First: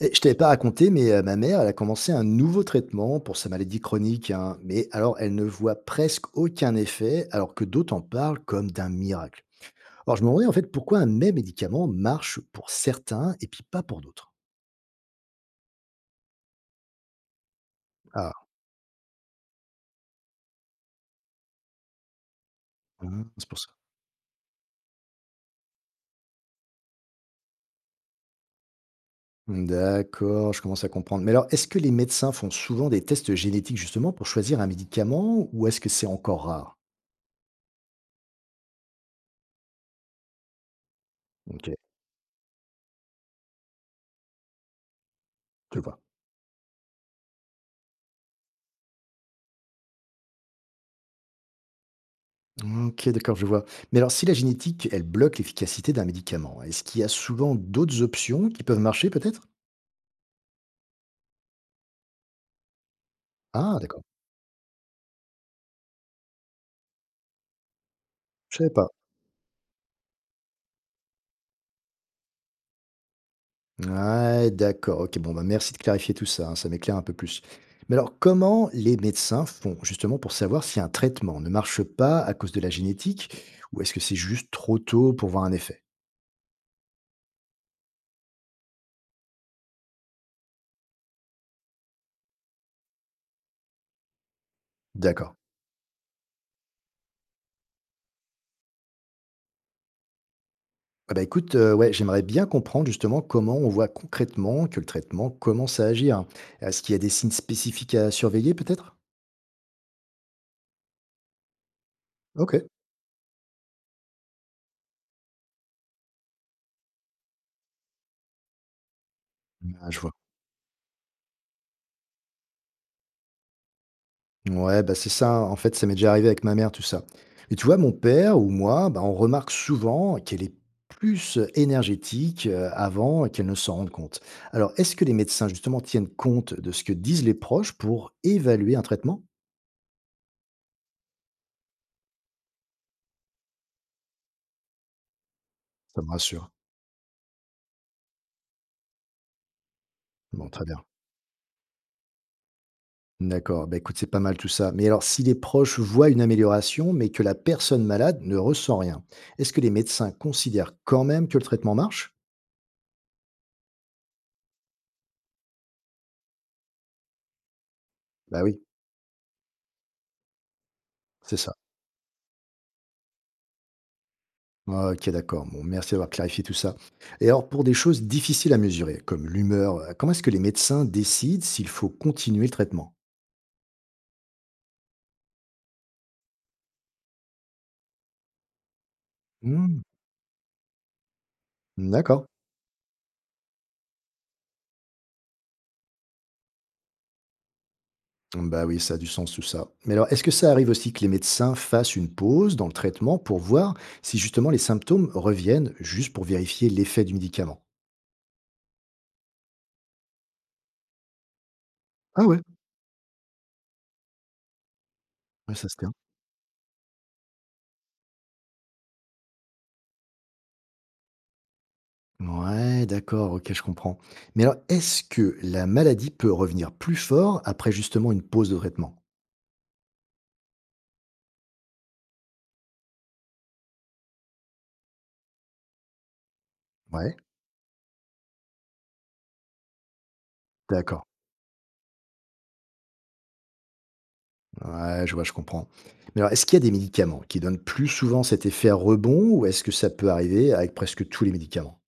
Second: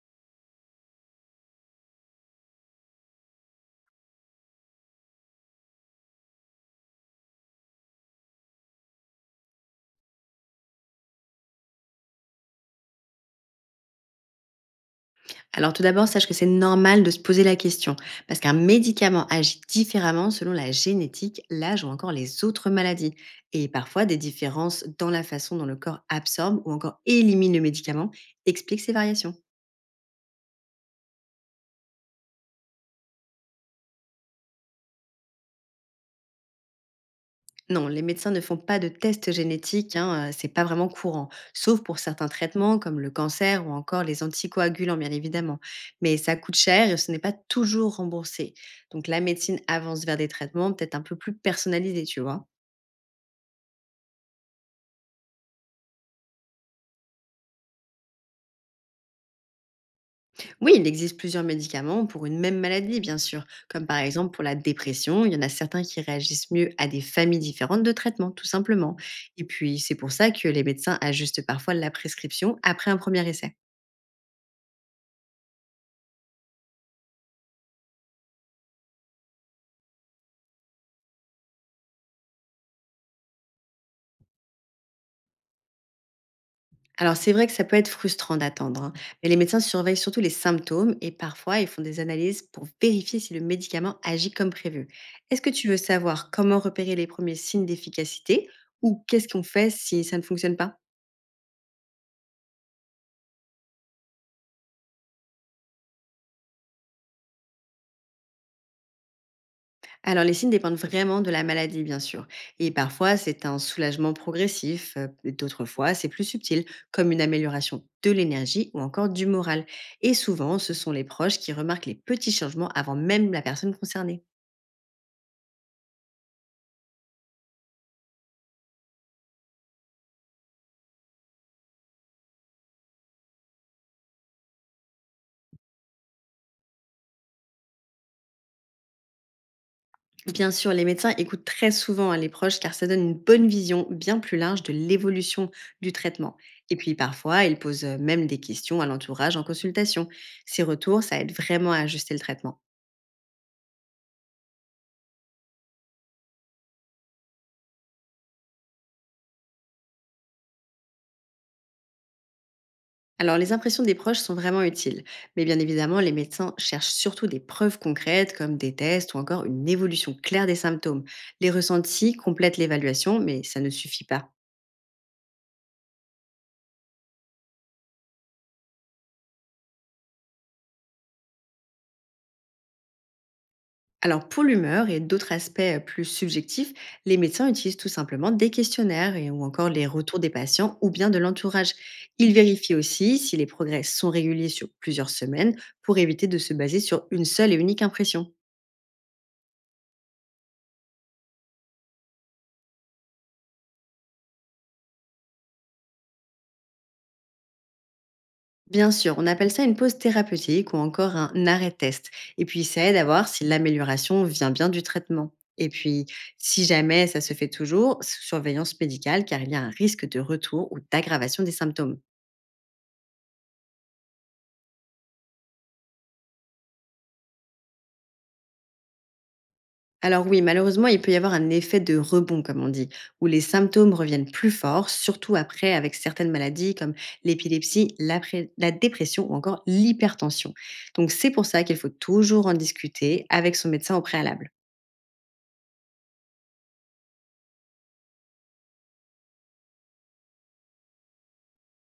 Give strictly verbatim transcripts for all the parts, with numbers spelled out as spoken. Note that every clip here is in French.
Et je t'avais pas raconté, mais euh, ma mère, elle a commencé un nouveau traitement pour sa maladie chronique, hein. Mais alors, elle ne voit presque aucun effet, alors que d'autres en parlent comme d'un miracle. Alors, je me demandais en fait pourquoi un même médicament marche pour certains et puis pas pour d'autres. Alors tout d'abord, sache que c'est normal de se poser la question, Ah, parce qu'un médicament agit différemment selon la génétique, l'âge ou encore les autres maladies, hum, c'est pour et ça. parfois des différences dans la façon dont le corps absorbe ou encore élimine le médicament expliquent ces variations. D'accord, je commence à comprendre. Mais alors, est-ce que les médecins font souvent des tests génétiques justement pour choisir un médicament ou est-ce que c'est encore rare? Non, les médecins ne font pas de tests génétiques, hein, euh, c'est pas vraiment courant, Ok, sauf pour certains traitements comme le cancer ou encore les anticoagulants bien évidemment. je vois. Mais ça coûte cher et ce n'est pas toujours remboursé. Donc la médecine avance vers des traitements peut-être un peu plus personnalisés, tu vois. OK, d'accord, je vois. Mais alors, si la génétique, elle bloque l'efficacité d'un médicament, est-ce qu'il y a souvent d'autres options qui peuvent marcher peut-être? Oui, il existe plusieurs médicaments pour une même maladie, bien sûr, Ah, comme par d'accord, exemple pour la dépression, il y en a certains qui réagissent mieux à des familles différentes de traitements, tout je savais pas. simplement. Et puis, c'est pour ça que les médecins ajustent parfois la prescription après un premier essai. Ouais, d'accord, ok, bon, bah merci de clarifier tout ça, hein, ça m'éclaire un peu plus. Mais alors, comment les médecins font justement pour savoir si un traitement ne marche pas à cause de la génétique ou est-ce que c'est juste trop tôt pour voir un effet? Alors, c'est vrai que ça peut être frustrant d'attendre, hein, mais les médecins surveillent surtout les symptômes et parfois ils font des analyses pour vérifier si le médicament agit comme prévu. D'accord. Est-ce que tu veux savoir comment repérer les premiers signes d'efficacité ou qu'est-ce qu'on fait si ça ne fonctionne pas? Ah bah écoute, euh, ouais, j'aimerais bien comprendre justement comment on voit concrètement que le traitement commence à agir. Est-ce qu'il y a des signes spécifiques à surveiller peut-être? Alors, les signes dépendent vraiment de la maladie, bien sûr. Ok. Et parfois, c'est un soulagement progressif. euh, D'autres fois, c'est plus subtil, comme une amélioration de l'énergie ou encore du moral. Ah, je vois. Et souvent, ce sont les proches qui remarquent les petits changements avant même la personne concernée. Ouais, bah c'est ça. En fait, ça m'est déjà arrivé avec ma mère, tout ça. Et tu vois, mon père ou moi, bah, on remarque souvent qu'elle est plus énergétique, euh, avant qu'elle ne s'en rende compte. Alors, est-ce que les médecins, justement, tiennent compte de ce que disent les proches pour évaluer un traitement? Bien sûr, les médecins écoutent très souvent, hein, les proches, car ça donne une bonne vision bien plus large de l'évolution du Ça me traitement. rassure. Et puis parfois, ils posent, euh, même des questions à l'entourage en consultation. Bon, Ces très bien. retours, ça aide vraiment à ajuster le traitement. D'accord. Bah, écoute, c'est pas mal tout ça. Mais alors, si les proches voient une amélioration, mais que la personne malade ne ressent rien, est-ce que les médecins considèrent quand même que le traitement marche? Alors, les impressions des proches sont vraiment utiles, mais bien évidemment, les médecins cherchent surtout des preuves concrètes Bah comme oui, des tests ou encore une évolution claire des symptômes. c'est Les ça. ressentis complètent l'évaluation, mais ça ne suffit pas. Ah, ok, d'accord. Bon, merci d'avoir clarifié tout ça. Et alors, pour des choses difficiles à mesurer, comme l'humeur, euh, comment est-ce que les médecins décident s'il faut continuer le traitement? Alors, pour l'humeur et d'autres aspects euh, plus subjectifs, les médecins utilisent tout simplement des questionnaires et, ou encore Hmm. les retours des patients ou bien de l'entourage. D'accord. Ils vérifient aussi si les progrès sont réguliers sur plusieurs semaines pour éviter de se baser sur une seule et unique impression. Bah oui, ça a du sens tout ça. Mais alors, est-ce que ça arrive aussi que les médecins fassent une pause dans le traitement pour voir si justement les symptômes reviennent, juste pour vérifier l'effet du médicament? Bien sûr, on appelle ça une pause thérapeutique ou encore un arrêt test. Ah ouais, Et puis, ça aide à voir si l'amélioration vient bien du traitement. ouais, Et ça se tient. puis, si jamais ça se fait, toujours surveillance médicale, car il y a un risque de retour ou d'aggravation des symptômes. Ouais, d'accord, ok, je comprends. Mais alors, est-ce que la maladie peut revenir plus fort après justement une pause de traitement? Alors oui, malheureusement, il peut y avoir un effet de rebond, comme on dit, où les symptômes reviennent plus forts, surtout après, avec certaines maladies comme Ouais, l'épilepsie, la, pré- la dépression ou encore l'hypertension. d'accord. Donc c'est pour ça qu'il faut toujours en discuter avec son médecin au préalable. Ouais, je vois, je comprends. Mais alors, est-ce qu'il y a des médicaments qui donnent plus souvent cet effet rebond ou est-ce que ça peut arriver avec presque tous les médicaments?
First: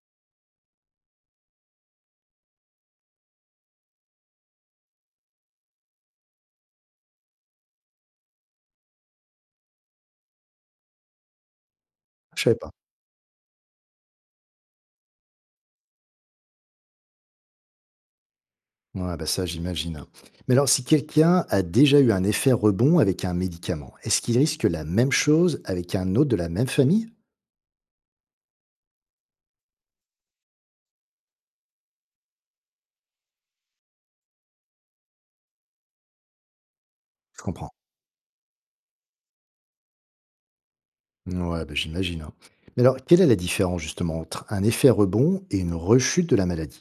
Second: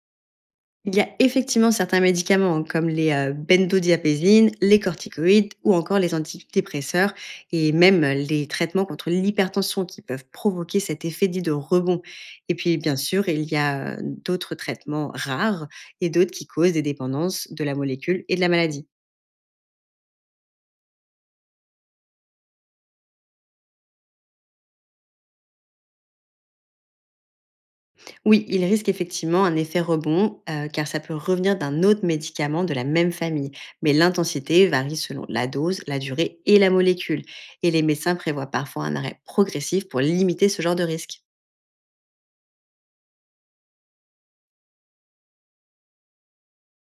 Il y a effectivement certains médicaments comme les euh, benzodiazépines, les corticoïdes ou encore les antidépresseurs et même, euh, les traitements contre l'hypertension qui peuvent provoquer cet effet dit de rebond. Je Et savais pas. puis bien sûr, il y a, euh, d'autres traitements rares et d'autres qui causent des dépendances de la molécule et de la maladie. Ouais, bah ça, j'imagine. Mais alors, si quelqu'un a déjà eu un effet rebond avec un médicament, est-ce qu'il risque la même chose avec un autre de la même famille? Oui, il risque effectivement un effet rebond, euh, car ça peut revenir d'un autre médicament de la même famille, mais l'intensité varie selon la dose, la durée et la molécule, Je et comprends. les médecins prévoient parfois un arrêt progressif pour limiter ce genre de risque. Ouais, bah j'imagine, hein. Mais alors, quelle est la différence justement entre un effet rebond et une rechute de la maladie?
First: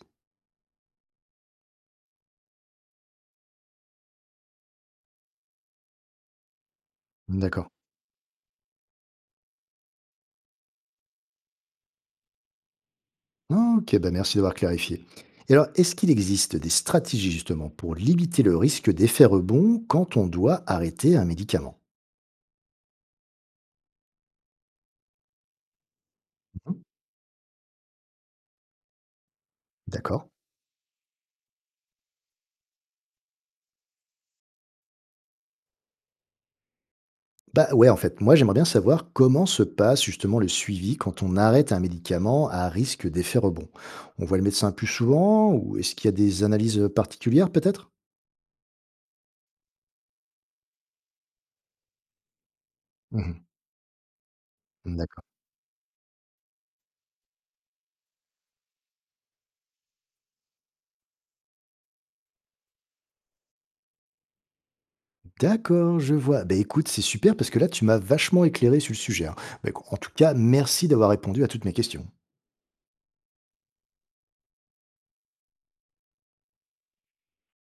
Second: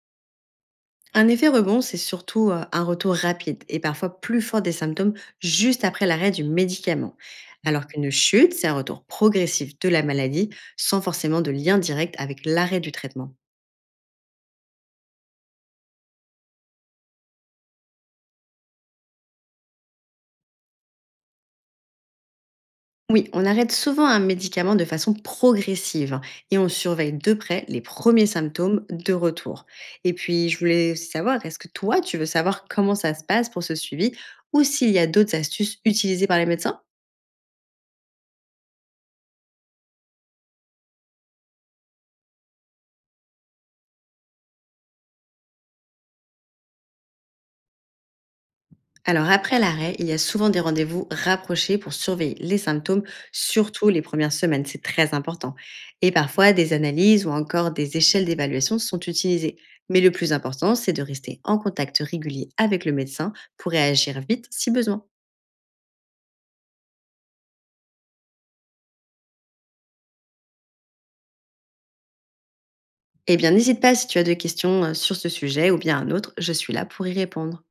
Un effet rebond, c'est surtout, euh, un retour rapide et parfois plus fort des symptômes juste après l'arrêt du médicament, D'accord. alors qu'une chute, c'est un retour progressif de la maladie sans forcément de lien direct avec l'arrêt du traitement. Ok, bah merci d'avoir clarifié. Et alors, est-ce qu'il existe des stratégies justement pour limiter le risque d'effet rebond quand on doit arrêter un médicament? Oui, on arrête souvent un médicament de façon progressive et on Mhm. surveille de près les premiers symptômes de retour. Et D'accord. puis, je voulais aussi savoir, est-ce que toi, tu veux savoir comment ça se passe pour ce suivi ou s'il y a d'autres astuces utilisées par les médecins? Bah ouais, en fait, moi j'aimerais bien savoir comment se passe justement le suivi quand on arrête un médicament à risque d'effet rebond. On voit le médecin plus souvent ou est-ce qu'il y a des analyses particulières peut-être? Alors après l'arrêt, il y a souvent des rendez-vous rapprochés pour surveiller les symptômes, Mhm. surtout les premières semaines, c'est très D'accord. important. Et parfois, des analyses ou encore des échelles d'évaluation sont utilisées. Mais le plus important, c'est de rester en contact régulier avec le médecin pour réagir vite si besoin. D'accord, je vois. Bah écoute, c'est super parce que là tu m'as vachement éclairé sur le sujet, hein. Bah, en tout cas, merci d'avoir répondu à toutes mes questions. Eh bien, n'hésite pas si tu as des questions euh, sur ce sujet ou bien un autre, je suis là pour y répondre.